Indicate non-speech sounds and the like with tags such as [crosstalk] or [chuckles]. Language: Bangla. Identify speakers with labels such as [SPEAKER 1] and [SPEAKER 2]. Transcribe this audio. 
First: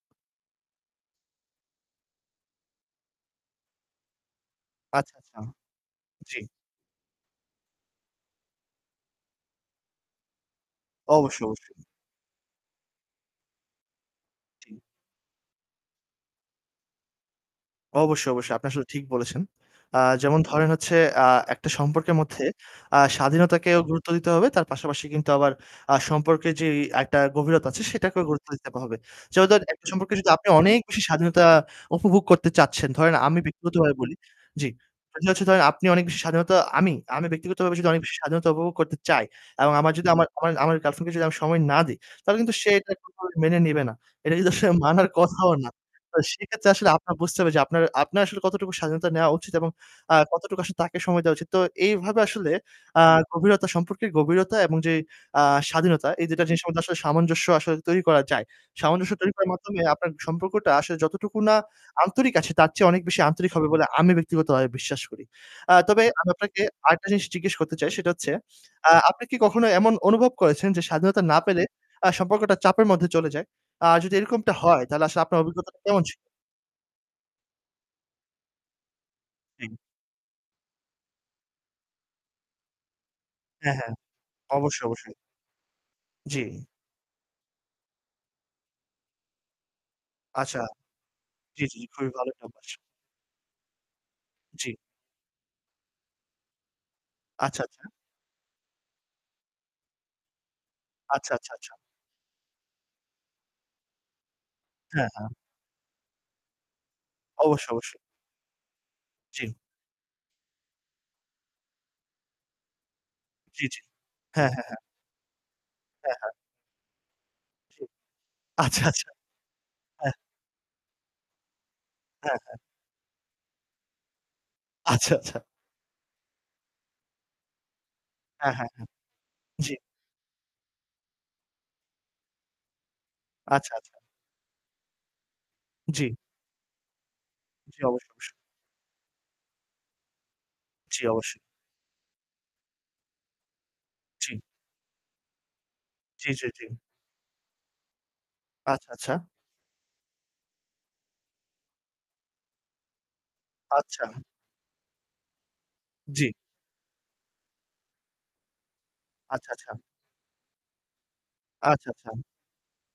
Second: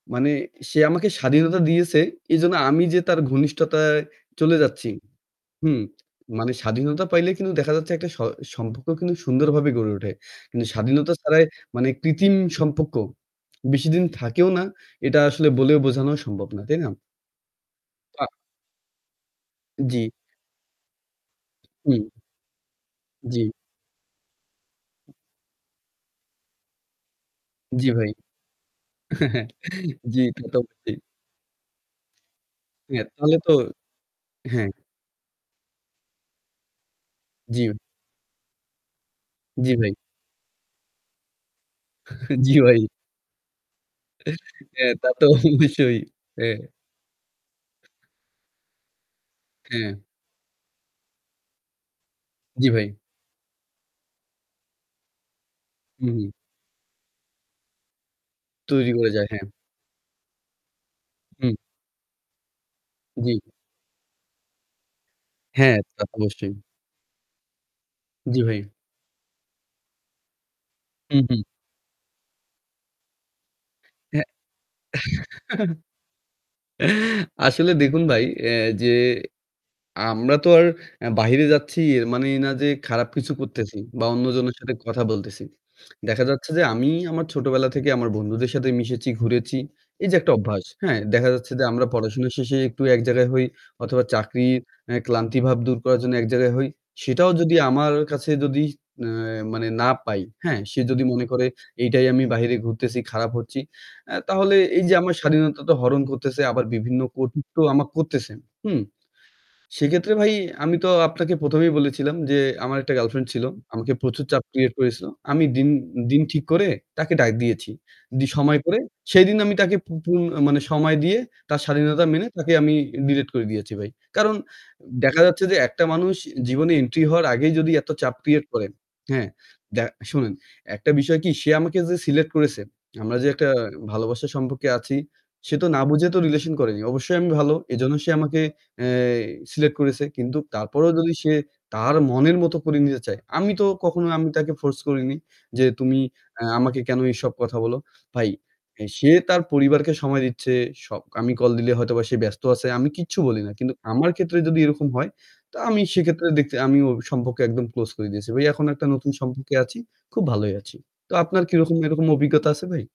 [SPEAKER 1] মানে সে আমাকে স্বাধীনতা দিয়েছে, এজন্য আমি যে তার ঘনিষ্ঠতায় চলে যাচ্ছি,
[SPEAKER 2] আচ্ছা, আচ্ছা।
[SPEAKER 1] হুম? [smacks lips]
[SPEAKER 2] জি।
[SPEAKER 1] মানে স্বাধীনতা পাইলে কিন্তু দেখা যাচ্ছে একটা স সম্পর্ক কিন্তু সুন্দরভাবে গড়ে ওঠে। কিন্তু স্বাধীনতা ছাড়াই
[SPEAKER 2] অবশ্যই, অবশ্যই।
[SPEAKER 1] মানে কৃত্রিম সম্পর্ক [smacks lips] বেশিদিন থাকেও না।
[SPEAKER 2] জি।
[SPEAKER 1] এটা আসলে বলেও বোঝানো সম্ভব না, তাই না? আ
[SPEAKER 2] অবশ্যই, অবশ্যই। আপনি আসলে ঠিক বলেছেন। আ
[SPEAKER 1] জি।
[SPEAKER 2] যেমন ধরেন হচ্ছে আ একটা
[SPEAKER 1] হুম।
[SPEAKER 2] সম্পর্কের মধ্যে আ
[SPEAKER 1] জি।
[SPEAKER 2] স্বাধীনতাকেও গুরুত্ব দিতে হবে তার পাশাপাশি কিন্তু আবার আ সম্পর্কের যেই একটা গভীরতা আছে,
[SPEAKER 1] জি ভাই।
[SPEAKER 2] সেটাকেও গুরুত্ব দিতে হবে। যেমন
[SPEAKER 1] [chuckles]
[SPEAKER 2] ধরেন একটা সম্পর্কে
[SPEAKER 1] জি।
[SPEAKER 2] যদি
[SPEAKER 1] তা
[SPEAKER 2] আপনি
[SPEAKER 1] তো
[SPEAKER 2] অনেক
[SPEAKER 1] অবশ্যই।
[SPEAKER 2] বেশি স্বাধীনতা উপভোগ করতে চাচ্ছেন,
[SPEAKER 1] হ্যাঁ
[SPEAKER 2] ধরেন
[SPEAKER 1] তাহলে
[SPEAKER 2] আমি
[SPEAKER 1] তো
[SPEAKER 2] ব্যক্তিগতভাবে বলি
[SPEAKER 1] হ্যাঁ।
[SPEAKER 2] জি। আমি হচ্ছে ধরেন আপনি অনেক বেশি স্বাধীনতা আমি আমি
[SPEAKER 1] জি।
[SPEAKER 2] ব্যক্তিগতভাবে যদি অনেক বেশি স্বাধীনতা উপভোগ করতে চাই
[SPEAKER 1] জি
[SPEAKER 2] এবং
[SPEAKER 1] ভাই।
[SPEAKER 2] আমার যদি আমার আমার আমার ঐ girlfriend কে যদি আমি সময় না দিই
[SPEAKER 1] [chuckles]
[SPEAKER 2] তাহলে
[SPEAKER 1] জি
[SPEAKER 2] কিন্তু সে
[SPEAKER 1] ভাই।
[SPEAKER 2] এটা কোনভাবেই মেনে নিবে না। এটা যদি আসলে
[SPEAKER 1] হ্যাঁ,
[SPEAKER 2] মানার
[SPEAKER 1] তা তো
[SPEAKER 2] কথাও না।
[SPEAKER 1] অবশ্যই।
[SPEAKER 2] তো
[SPEAKER 1] হ্যাঁ।
[SPEAKER 2] সেক্ষেত্রে আসলে আপনার বুঝতে হবে যে আপনার আপনার আসলে কতটুকু স্বাধীনতা নেওয়া উচিত এবং
[SPEAKER 1] হ্যাঁ।
[SPEAKER 2] আ কতটুকু আসলে তাকে সময় দেওয়া উচিত। তো এইভাবে আসলে
[SPEAKER 1] জি ভাই।
[SPEAKER 2] আ গভীরতা সম্পর্কের গভীরতা এবং যে আ
[SPEAKER 1] হু,
[SPEAKER 2] স্বাধীনতা এই
[SPEAKER 1] হু।
[SPEAKER 2] ২ টা জিনিসের মধ্যে আসলে সামঞ্জস্য আসলে তৈরি করা যায়।
[SPEAKER 1] তৈরি হয়ে
[SPEAKER 2] সামঞ্জস্য
[SPEAKER 1] যায়,
[SPEAKER 2] তৈরি
[SPEAKER 1] হ্যাঁ।
[SPEAKER 2] করার মাধ্যমে আপনার সম্পর্কটা আসলে যতটুকু
[SPEAKER 1] হুম।
[SPEAKER 2] না আন্তরিক আছে তার চেয়ে অনেক বেশি
[SPEAKER 1] জি।
[SPEAKER 2] আন্তরিক হবে বলে আমি ব্যক্তিগতভাবে বিশ্বাস করি। আ
[SPEAKER 1] হ্যাঁ, তা
[SPEAKER 2] তবে
[SPEAKER 1] তো
[SPEAKER 2] আমি
[SPEAKER 1] অবশ্যই।
[SPEAKER 2] আপনাকে আরেকটা জিনিস জিজ্ঞেস করতে চাই, সেটা হচ্ছে
[SPEAKER 1] জি ভাই।
[SPEAKER 2] আ আপনি কি কখনো এমন অনুভব করেছেন যে
[SPEAKER 1] হু,
[SPEAKER 2] স্বাধীনতা না
[SPEAKER 1] হু।
[SPEAKER 2] পেলে আ সম্পর্কটা চাপের মধ্যে চলে যায়? আ যদি
[SPEAKER 1] হ্যা
[SPEAKER 2] এরকমটা হয় তাহলে আসলে আপনার অভিজ্ঞতা
[SPEAKER 1] [chuckles]
[SPEAKER 2] কেমন ছিল?
[SPEAKER 1] আসলে দেখুন ভাই অ্যা যে
[SPEAKER 2] হুম।
[SPEAKER 1] আমরা তো আর অ্যা বাহিরে যাচ্ছি এর মানে এই না যে খারাপ কিছু
[SPEAKER 2] হ্যাঁ,
[SPEAKER 1] করতেছি
[SPEAKER 2] হ্যাঁ।
[SPEAKER 1] বা অন্যজনের সাথে
[SPEAKER 2] অবশ্যই,
[SPEAKER 1] কথা
[SPEAKER 2] অবশ্যই।
[SPEAKER 1] বলতেছি। [smacks lips] দেখা যাচ্ছে যে
[SPEAKER 2] জি।
[SPEAKER 1] আমি আমার ছোটবেলা থেকে আমার বন্ধুদের সাথে মিশেছি, ঘুরেছি। এইযে একটা
[SPEAKER 2] আচ্ছা।
[SPEAKER 1] অভ্যাস, হ্যাঁ? দেখা যাচ্ছে যে
[SPEAKER 2] জি, জি।
[SPEAKER 1] আমরা
[SPEAKER 2] খুবই
[SPEAKER 1] পড়াশুনো
[SPEAKER 2] ভালো একটা
[SPEAKER 1] শেষে
[SPEAKER 2] অভ্যাস।
[SPEAKER 1] একটু এক জায়গায় হই অথবা চাকরির
[SPEAKER 2] জি।
[SPEAKER 1] অ্যা ক্লান্তিভাব দূর করার জন্য এক জায়গায় হই। সেটাও যদি
[SPEAKER 2] আচ্ছা, আচ্ছা।
[SPEAKER 1] আমার কাছে যদি অ্যা মানে না পাই, হ্যাঁ? সে যদি মনে
[SPEAKER 2] আচ্ছা,
[SPEAKER 1] করে,
[SPEAKER 2] আচ্ছা, আচ্ছা।
[SPEAKER 1] "এইটাই আমি বাহিরে ঘুরতেছি, খারাপ হচ্ছি" অ্যা তাহলে এইযে
[SPEAKER 2] হ্যাঁ,
[SPEAKER 1] আমার
[SPEAKER 2] হ্যাঁ।
[SPEAKER 1] স্বাধীনতা তো হরণ করতেছে, আবার বিভিন্ন কটুক্তিও
[SPEAKER 2] অবশ্যই,
[SPEAKER 1] আমাকে
[SPEAKER 2] অবশ্যই।
[SPEAKER 1] করতেছে। হুম?
[SPEAKER 2] জি।
[SPEAKER 1] সেক্ষেত্রে ভাই আমি তো আপনাকে ১ম এই বলেছিলাম যে, "আমার একটা girlfriend ছিল।
[SPEAKER 2] জি, জি।
[SPEAKER 1] আমাকে প্রচুর চাপ
[SPEAKER 2] হ্যাঁ, হ্যাঁ,
[SPEAKER 1] create
[SPEAKER 2] হ্যাঁ।
[SPEAKER 1] করেছিল।" আমি দিন
[SPEAKER 2] হ্যাঁ,
[SPEAKER 1] দিন
[SPEAKER 2] হ্যাঁ।
[SPEAKER 1] ঠিক করে তাকে ডাক দিয়েছি।
[SPEAKER 2] জি।
[SPEAKER 1] দি সময় করে,
[SPEAKER 2] আচ্ছা, আচ্ছা।
[SPEAKER 1] সেদিন আমি তাকে পু
[SPEAKER 2] অ্যা
[SPEAKER 1] পুন আ মানে সময় দিয়ে তার স্বাধীনতা মেনে
[SPEAKER 2] হ্যাঁ,
[SPEAKER 1] তাকে
[SPEAKER 2] হ্যাঁ।
[SPEAKER 1] আমি delete করে দিয়েছি ভাই। কারণ
[SPEAKER 2] আচ্ছা,
[SPEAKER 1] দেখা
[SPEAKER 2] আচ্ছা।
[SPEAKER 1] যাচ্ছে যে একটা মানুষ জীবনে entry হওয়ার আগেই যদি এত চাপ create
[SPEAKER 2] হ্যাঁ,
[SPEAKER 1] করে,
[SPEAKER 2] হ্যাঁ, হ্যাঁ।
[SPEAKER 1] হ্যাঁ?
[SPEAKER 2] জি।
[SPEAKER 1] দ্য শোনেন, একটা বিষয় কি? সে আমাকে যে select করেছে, আমরা যে একটা
[SPEAKER 2] আচ্ছা, আচ্ছা।
[SPEAKER 1] ভালোবাসার সম্পর্কে আছি, সে তো না বুঝে
[SPEAKER 2] জি।
[SPEAKER 1] তো relation করেনি। অবশ্যই আমি ভালো,
[SPEAKER 2] জি,
[SPEAKER 1] এজন্য সে
[SPEAKER 2] অবশ্যই, অবশ্যই।
[SPEAKER 1] আমাকে অ্যা select করেছে। কিন্তু তারপরও
[SPEAKER 2] জি
[SPEAKER 1] যদি সে
[SPEAKER 2] অবশ্যই।
[SPEAKER 1] তার মনের মতো করে নিতে চায়, আমি তো কখনো আমি
[SPEAKER 2] জি।
[SPEAKER 1] তাকে force করিনি যে, "তুমি
[SPEAKER 2] জি,
[SPEAKER 1] এ
[SPEAKER 2] জি, জি।
[SPEAKER 1] আমাকে কেন এসব কথা বলো?" ভাই এ
[SPEAKER 2] আচ্ছা,
[SPEAKER 1] সে
[SPEAKER 2] আচ্ছা।
[SPEAKER 1] তার পরিবারকে সময় দিচ্ছে। স আমি কল দিলে হয়তোবা সে ব্যস্ত আছে। আমি কিচ্ছু বলি না। কিন্তু
[SPEAKER 2] আচ্ছা।
[SPEAKER 1] আমার ক্ষেত্রে যদি এরকম হয়, তা আমি
[SPEAKER 2] জি।
[SPEAKER 1] সেক্ষেত্রে দেখতে আমি ওই সম্পর্ক একদম close করে দিয়েছি। ভাই এখন একটা নতুন
[SPEAKER 2] আচ্ছা,
[SPEAKER 1] সম্পর্কে
[SPEAKER 2] আচ্ছা।
[SPEAKER 1] আছি, খুব ভালোই আছি। তো আপনার কিরকম
[SPEAKER 2] আচ্ছা,
[SPEAKER 1] এরকম
[SPEAKER 2] আচ্ছা।
[SPEAKER 1] অভিজ্ঞতা আছে ভাই?